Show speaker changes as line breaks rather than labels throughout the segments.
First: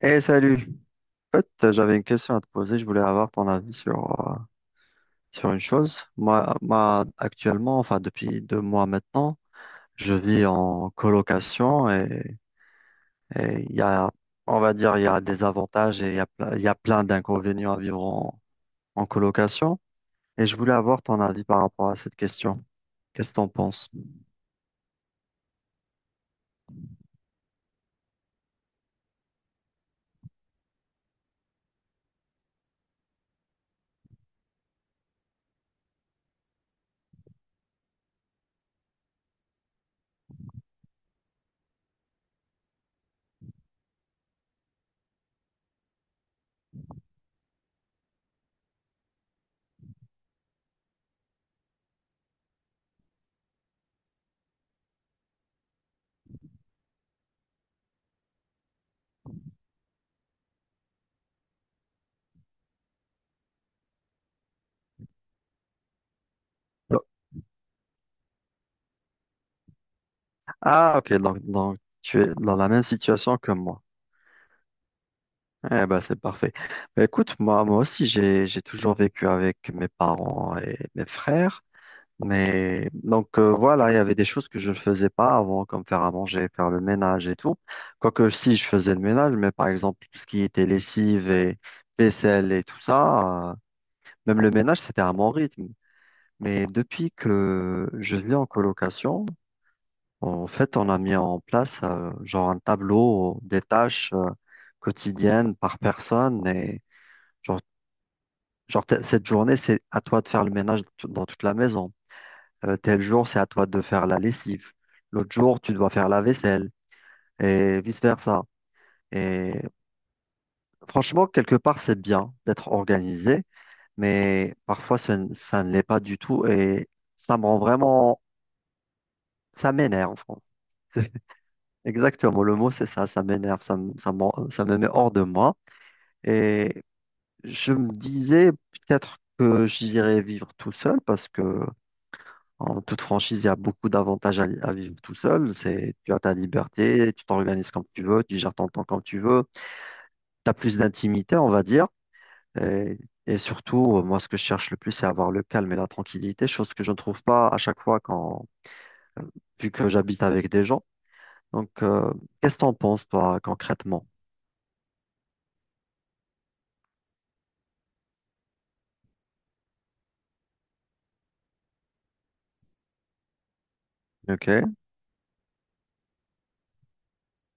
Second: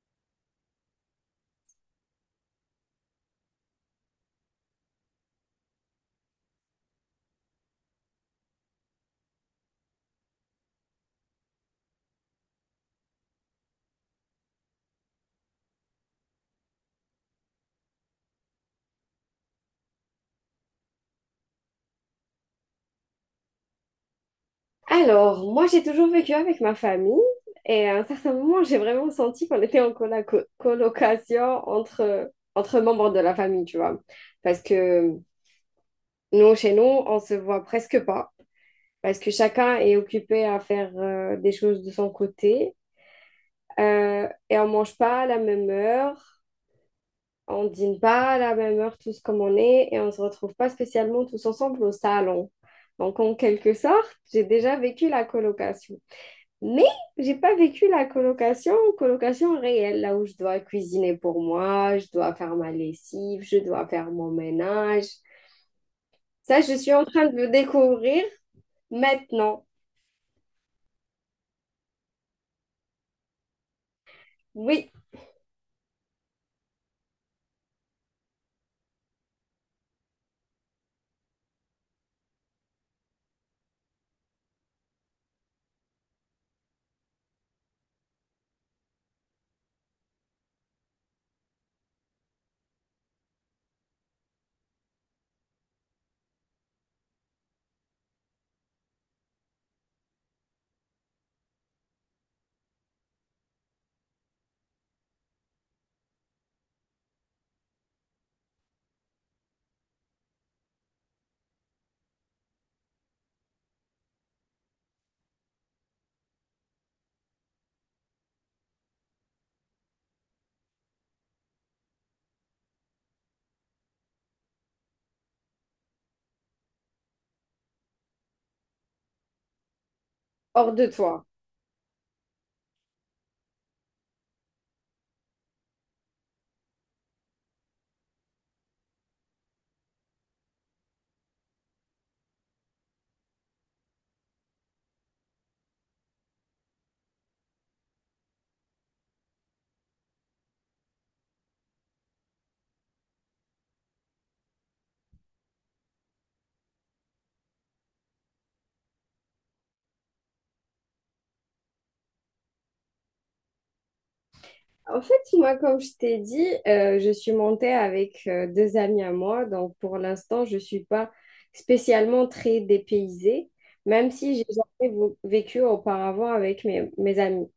Eh salut, en fait j'avais une question à te poser, je voulais avoir ton avis sur, sur une chose. Moi, actuellement, enfin depuis deux mois maintenant, je vis en colocation et il y a, on va dire, il y a des avantages et il y a, il y a plein d'inconvénients à vivre en colocation. Et je voulais avoir ton avis par rapport à cette question. Qu'est-ce que t'en penses?
Alors, moi, j'ai toujours vécu avec ma famille et à un certain moment, j'ai vraiment senti qu'on était en colocation entre membres de la famille, tu vois. Parce que nous, chez nous, on se voit presque pas parce que chacun est occupé à faire des choses de son côté. Et on mange pas à la même heure, on dîne pas à la même heure tous comme on est et on se retrouve pas spécialement tous ensemble au salon. Donc, en quelque sorte, j'ai déjà vécu la colocation. Mais j'ai pas vécu la colocation, colocation réelle, là où je dois cuisiner pour moi, je dois faire ma lessive, je dois faire mon ménage. Ça, je suis en train de le découvrir maintenant.
Ah ok, donc tu es dans la même situation que moi.
Oui,
Eh ben, c'est parfait. Bah, écoute, moi aussi, j'ai toujours vécu avec mes parents et mes frères. Mais donc, voilà, il y avait des choses que je ne faisais pas avant, comme faire à manger, faire le ménage et tout. Quoique, si, je faisais le ménage, mais par exemple, tout ce qui était lessive et vaisselle et tout ça, même le ménage, c'était à mon rythme. Mais depuis que je vis en colocation, en fait, on a mis en place, genre un tableau des tâches, quotidiennes par personne et genre Genre, cette journée, c'est à toi de faire le ménage dans toute la maison. Tel jour, c'est à toi de faire la lessive. L'autre jour, tu dois faire la vaisselle et vice-versa. Et franchement, quelque part, c'est bien d'être organisé, mais parfois, ça ne l'est pas du tout et ça me rend vraiment, ça m'énerve.
hors de toi.
Exactement, le mot, c'est ça, ça m'énerve, ça me met hors de moi. Et je me disais peut-être que j'irais vivre tout seul parce que En toute franchise, il y a beaucoup d'avantages à vivre tout seul. C'est, tu as ta liberté, tu t'organises comme tu veux, tu gères ton temps comme tu veux. Tu as plus d'intimité, on va dire. Et, et surtout, moi, ce que je cherche le plus, c'est avoir le calme et la tranquillité, chose que je ne trouve pas à chaque fois quand, vu que j'habite avec des gens. Donc, qu'est-ce que t'en penses, toi, concrètement?
En fait, moi, comme je t'ai dit, je suis montée avec deux amis à moi, donc pour l'instant, je ne suis pas spécialement très dépaysée, même si j'ai
Ok,
jamais vécu auparavant avec mes amis.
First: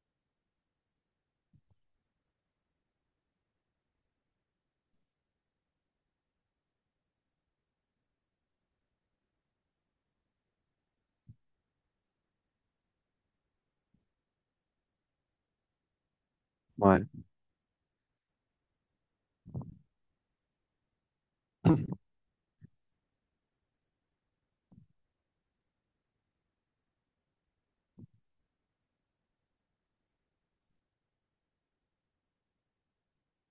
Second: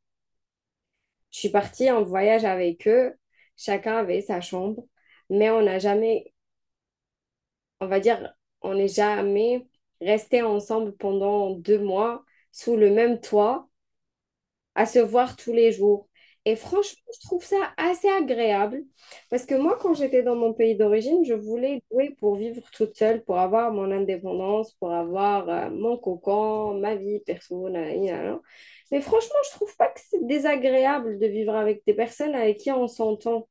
Je suis partie en voyage avec eux. Chacun avait sa chambre, mais on n'a jamais, on va dire, on n'est jamais resté ensemble pendant 2 mois sous le même toit à se voir tous les jours. Et franchement,
ouais.
je trouve ça assez agréable parce que moi, quand j'étais dans mon pays d'origine, je voulais louer pour vivre toute seule, pour avoir mon indépendance, pour avoir mon cocon, ma vie perso, na, na, na. Mais franchement, je trouve pas que c'est désagréable de vivre avec des personnes avec qui on s'entend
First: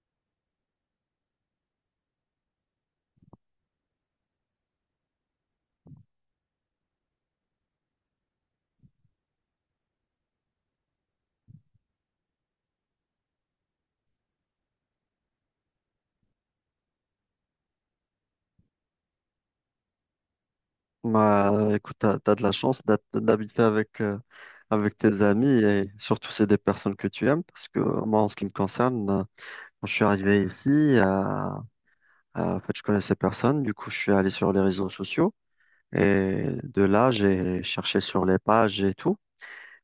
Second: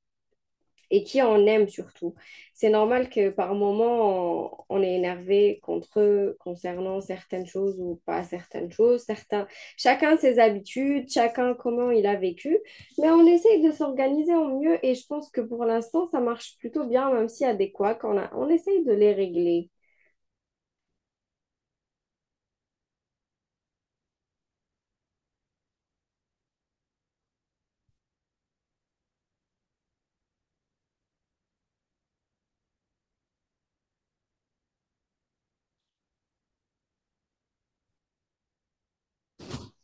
et qui en aiment surtout. C'est normal que par moment, on est énervé contre eux concernant certaines choses ou pas certaines choses. Certains, chacun ses habitudes, chacun comment il a vécu, mais on essaye de s'organiser au mieux et je pense que pour l'instant, ça marche plutôt bien, même s'il y a des couacs, on essaye de les régler.
Bah, écoute, t'as de la chance d'habiter avec, avec tes amis et surtout c'est des personnes que tu aimes parce que moi, en ce qui me concerne, quand je suis arrivé ici, en fait, je connaissais personne. Du coup, je suis allé sur les réseaux sociaux. Et de là, j'ai cherché sur les pages et tout,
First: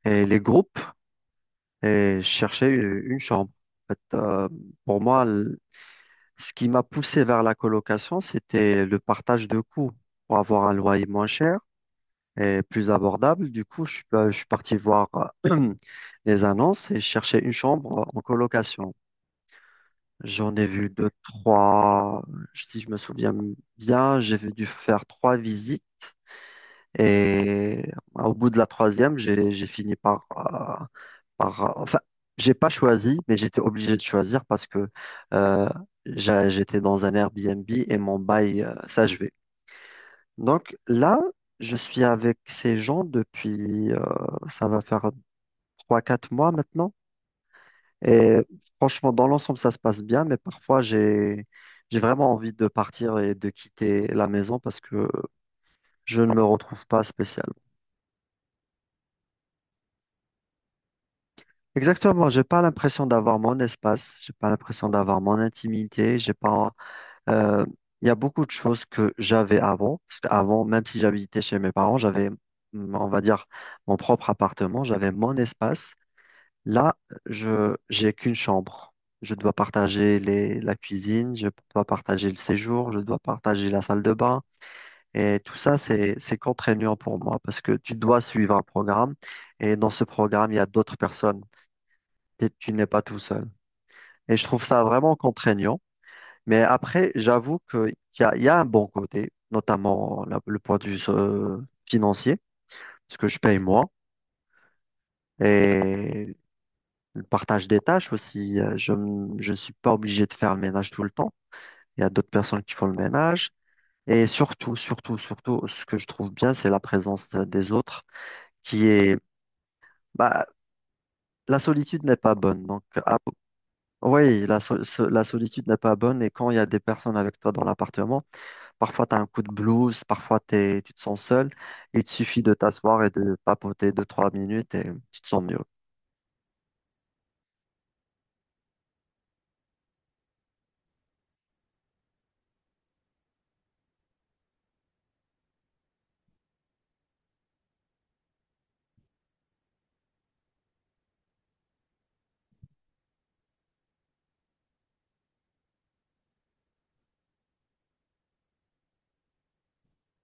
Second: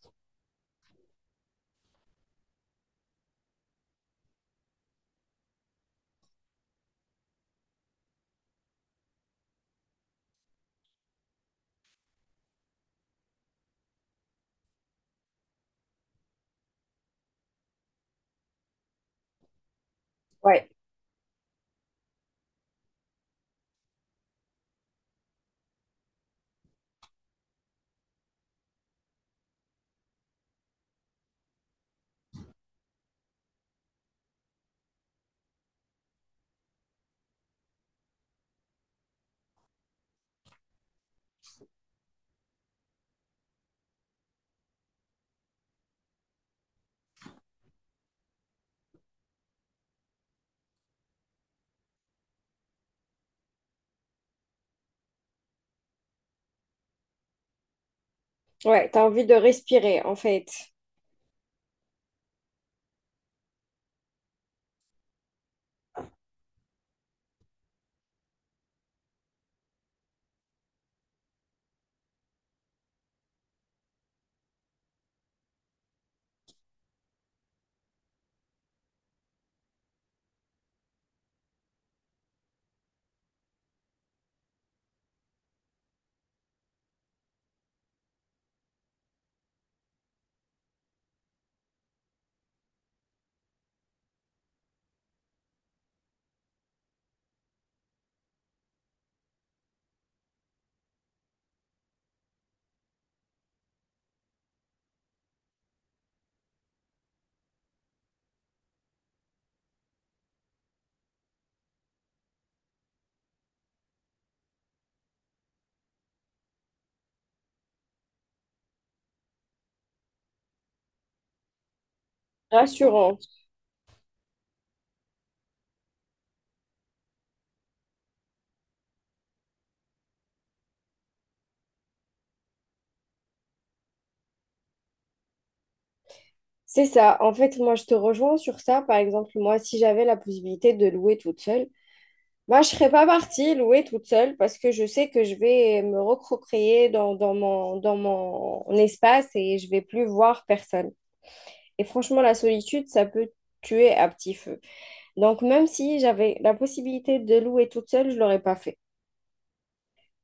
et les groupes, et je cherchais une chambre. En fait, pour moi, ce qui m'a poussé vers la colocation, c'était le partage de coûts pour avoir un loyer moins cher et plus abordable. Du coup, je suis parti voir euh, les annonces et chercher une chambre en colocation. J'en ai
Ouais,
vu deux, trois. Si je me souviens bien, j'ai dû faire 3 visites. Et au bout de la troisième, j'ai fini enfin, j'ai pas choisi, mais j'étais obligé de choisir parce que euh, j'étais dans un Airbnb et mon bail s'achevait. Donc là, je suis avec ces gens depuis, ça va faire 3, 4 mois maintenant. Et franchement, dans l'ensemble, ça se passe bien, mais parfois, j'ai vraiment envie de partir et de quitter la maison parce que je ne me retrouve pas spécialement.
ouais, t'as envie de respirer en fait.
Exactement, j'ai pas l'impression d'avoir mon espace, j'ai pas l'impression d'avoir mon intimité, j'ai pas, euh, il y a beaucoup de choses que j'avais avant, parce qu'avant, même si j'habitais chez mes parents, j'avais, on va dire, mon propre appartement, j'avais mon espace. Là, je j'ai qu'une chambre. Je dois partager la cuisine, je dois partager le séjour, je dois partager la salle de bain. Et tout ça, c'est contraignant pour moi parce que tu dois suivre un programme et dans ce programme, il y a d'autres personnes. Tu n'es pas tout seul. Et je trouve ça vraiment contraignant. Mais après, j'avoue qu'il y a, il y a un bon côté, notamment le point de vue financier, parce que je paye moi. Et le partage des tâches aussi, je ne suis pas obligé de faire le ménage tout le temps. Il y a d'autres personnes qui font le ménage. Et surtout, surtout, surtout, ce que je trouve bien, c'est la présence des autres qui est... Bah, la solitude n'est pas bonne. Donc, ah,
Rassurant.
oui, la solitude n'est pas bonne. Et quand il y a des personnes avec toi dans l'appartement, parfois tu as un coup de blues, parfois tu te sens seul. Il te suffit de t'asseoir et de papoter 2, 3 minutes et tu te sens mieux.
C'est ça. En fait, moi, je te rejoins sur ça. Par exemple, moi, si j'avais la possibilité de louer toute seule, moi, je serais pas partie louer toute seule parce que je sais que je vais me recroquer dans dans mon espace et je vais plus voir personne. Et franchement, la solitude, ça peut tuer à petit feu. Donc, même si j'avais la possibilité de louer toute seule, je l'aurais pas fait.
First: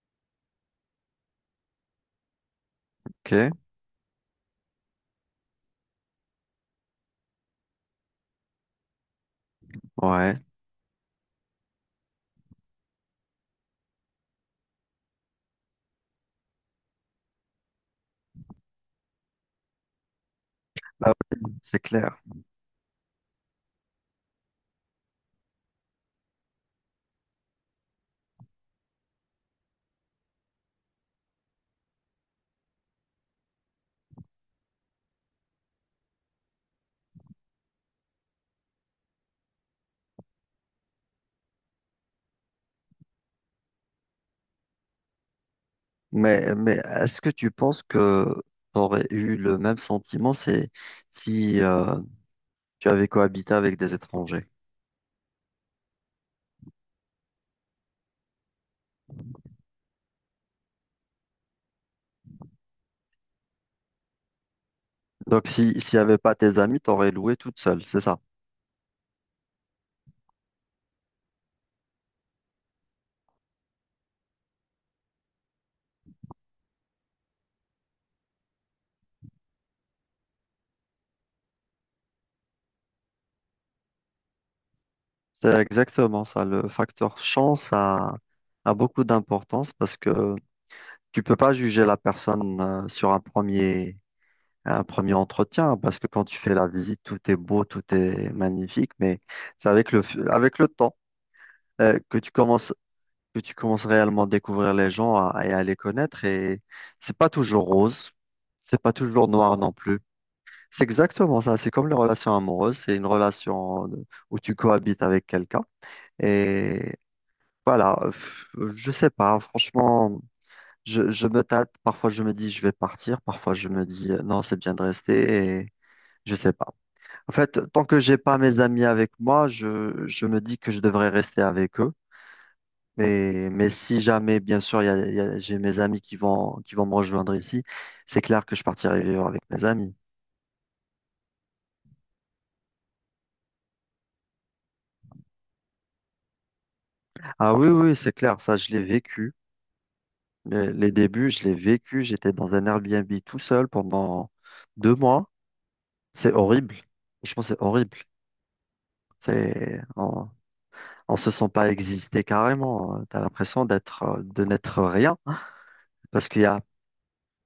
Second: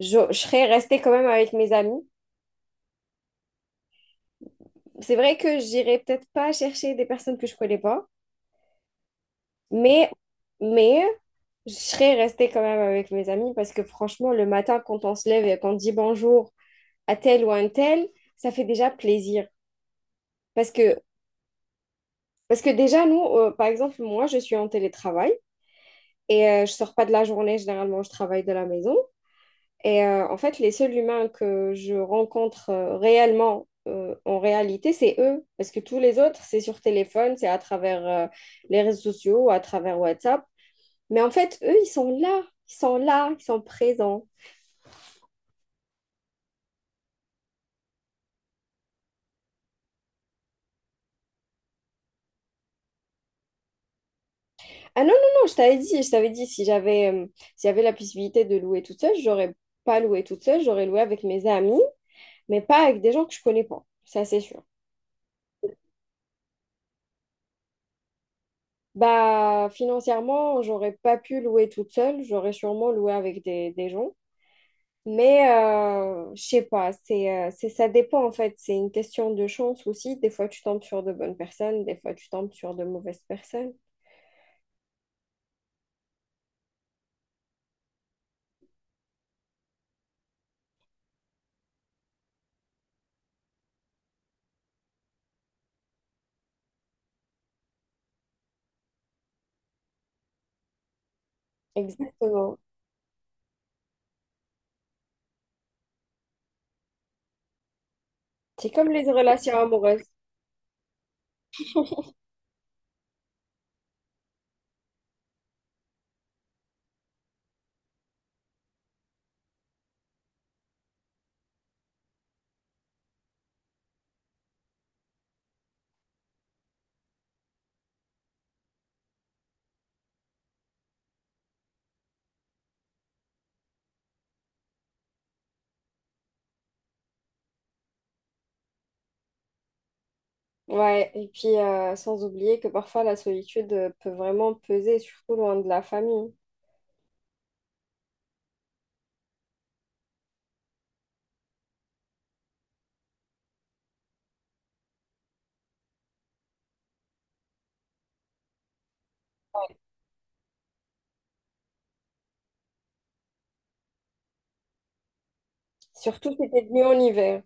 Je serais restée quand même avec mes amis.
OK?
C'est vrai que j'irais peut-être pas chercher des personnes que je connais pas, mais,
Ouais.
mais je serais restée quand même avec mes amis parce que franchement, le matin, quand on se lève et qu'on dit bonjour, à tel ou à un tel, ça fait déjà plaisir. Parce que,
Bah oui, c'est clair.
parce que déjà, nous, par exemple, moi, je suis en télétravail et je sors pas de la journée, généralement, je travaille de la maison. Et en fait, les seuls humains que je rencontre réellement, en réalité, c'est eux. Parce que tous les autres, c'est sur téléphone, c'est à travers les réseaux sociaux, à travers WhatsApp. Mais en fait, eux, ils sont là, ils sont là, ils sont présents.
Mais est-ce que tu penses que tu aurais eu le même sentiment c'est si tu avais cohabité avec des étrangers?
Ah non, non, non, je t'avais dit, si j'avais si j'avais la possibilité de louer toute seule, j'aurais pas loué toute seule, j'aurais loué avec mes amis, mais pas avec des gens que je connais pas, ça c'est sûr.
Donc, si, s'il n'y avait pas tes amis, tu aurais loué toute seule, c'est ça.
Bah, financièrement, j'aurais pas pu louer toute seule, j'aurais sûrement loué avec des gens, mais je sais pas, c'est, ça dépend en fait, c'est une question de chance aussi, des fois tu tombes sur de bonnes personnes, des fois tu tombes sur de mauvaises personnes.
C'est exactement ça. Le facteur chance a, a beaucoup d'importance parce que tu peux pas juger la personne sur un premier entretien parce que quand tu fais la visite, tout est beau, tout est magnifique, mais c'est avec avec le temps euh, que tu
Exactement.
commences que tu commences réellement à découvrir les gens et à les connaître. Et c'est pas toujours rose,
C'est
c'est
comme
pas
les
toujours noir
relations
non plus.
amoureuses.
C'est exactement ça. C'est comme les relations amoureuses. C'est une où tu cohabites avec quelqu'un. Et voilà, je sais pas. Franchement, je me tâte. Parfois, je me dis je vais partir. Parfois, je me dis non, c'est bien de rester. Et je sais pas. En fait, tant que j'ai pas mes amis avec moi, je me dis que je devrais rester avec eux. Mais si jamais, bien sûr, j'ai mes amis qui vont me rejoindre ici, c'est clair que je partirai vivre avec mes amis.
Ouais, et puis sans oublier que parfois la solitude peut vraiment peser, surtout loin de la famille.
Ah oui, oui, c'est clair, ça, je l'ai vécu. Les débuts, je l'ai vécu. J'étais dans un Airbnb tout seul pendant 2 mois. C'est horrible. Franchement, c'est horrible. C'est, on, on se sent pas exister carrément. T'as l'impression de n'être rien. Parce
Surtout
qu'il y
si
a,
t'es venu en hiver,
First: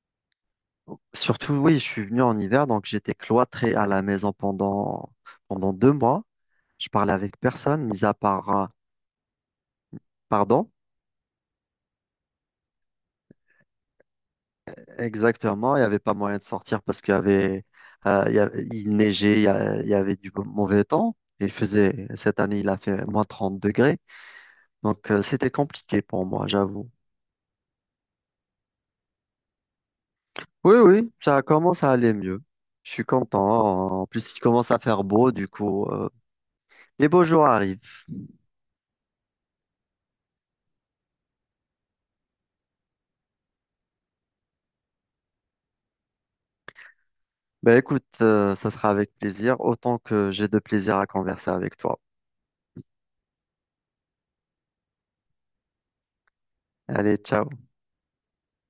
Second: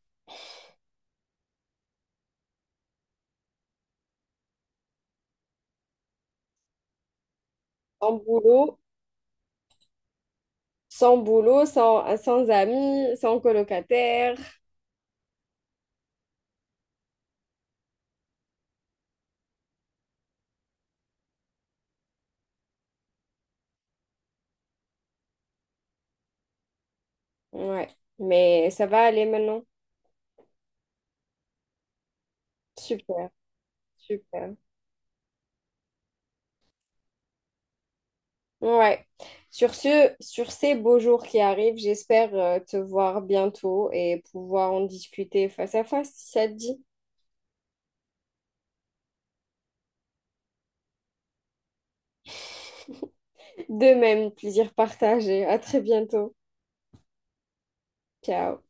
surtout, oui, je suis venu en hiver, donc j'étais cloîtré à la maison pendant 2 mois. Je parlais avec personne, mis à
en
part.
boulot
Pardon?
sans boulot, sans amis, sans colocataire.
Exactement, il n'y avait pas moyen de sortir parce qu'il neigeait, il y avait du mauvais temps. Il faisait, cette année, il a fait moins 30 degrés. Donc, c'était compliqué pour moi, j'avoue.
Ouais, mais ça va aller maintenant.
Oui, oui, ça commence à aller mieux. Je suis
Super,
content. En plus, il
super.
commence à faire beau, du coup, les beaux jours arrivent.
Ouais. Sur ce, sur ces beaux jours qui arrivent, j'espère te voir bientôt et pouvoir en discuter face à face, si ça te dit.
Ben écoute, ça sera avec plaisir, autant que j'ai de plaisir à converser avec toi.
De même, plaisir partagé. À très bientôt.
Allez, ciao.
Ciao.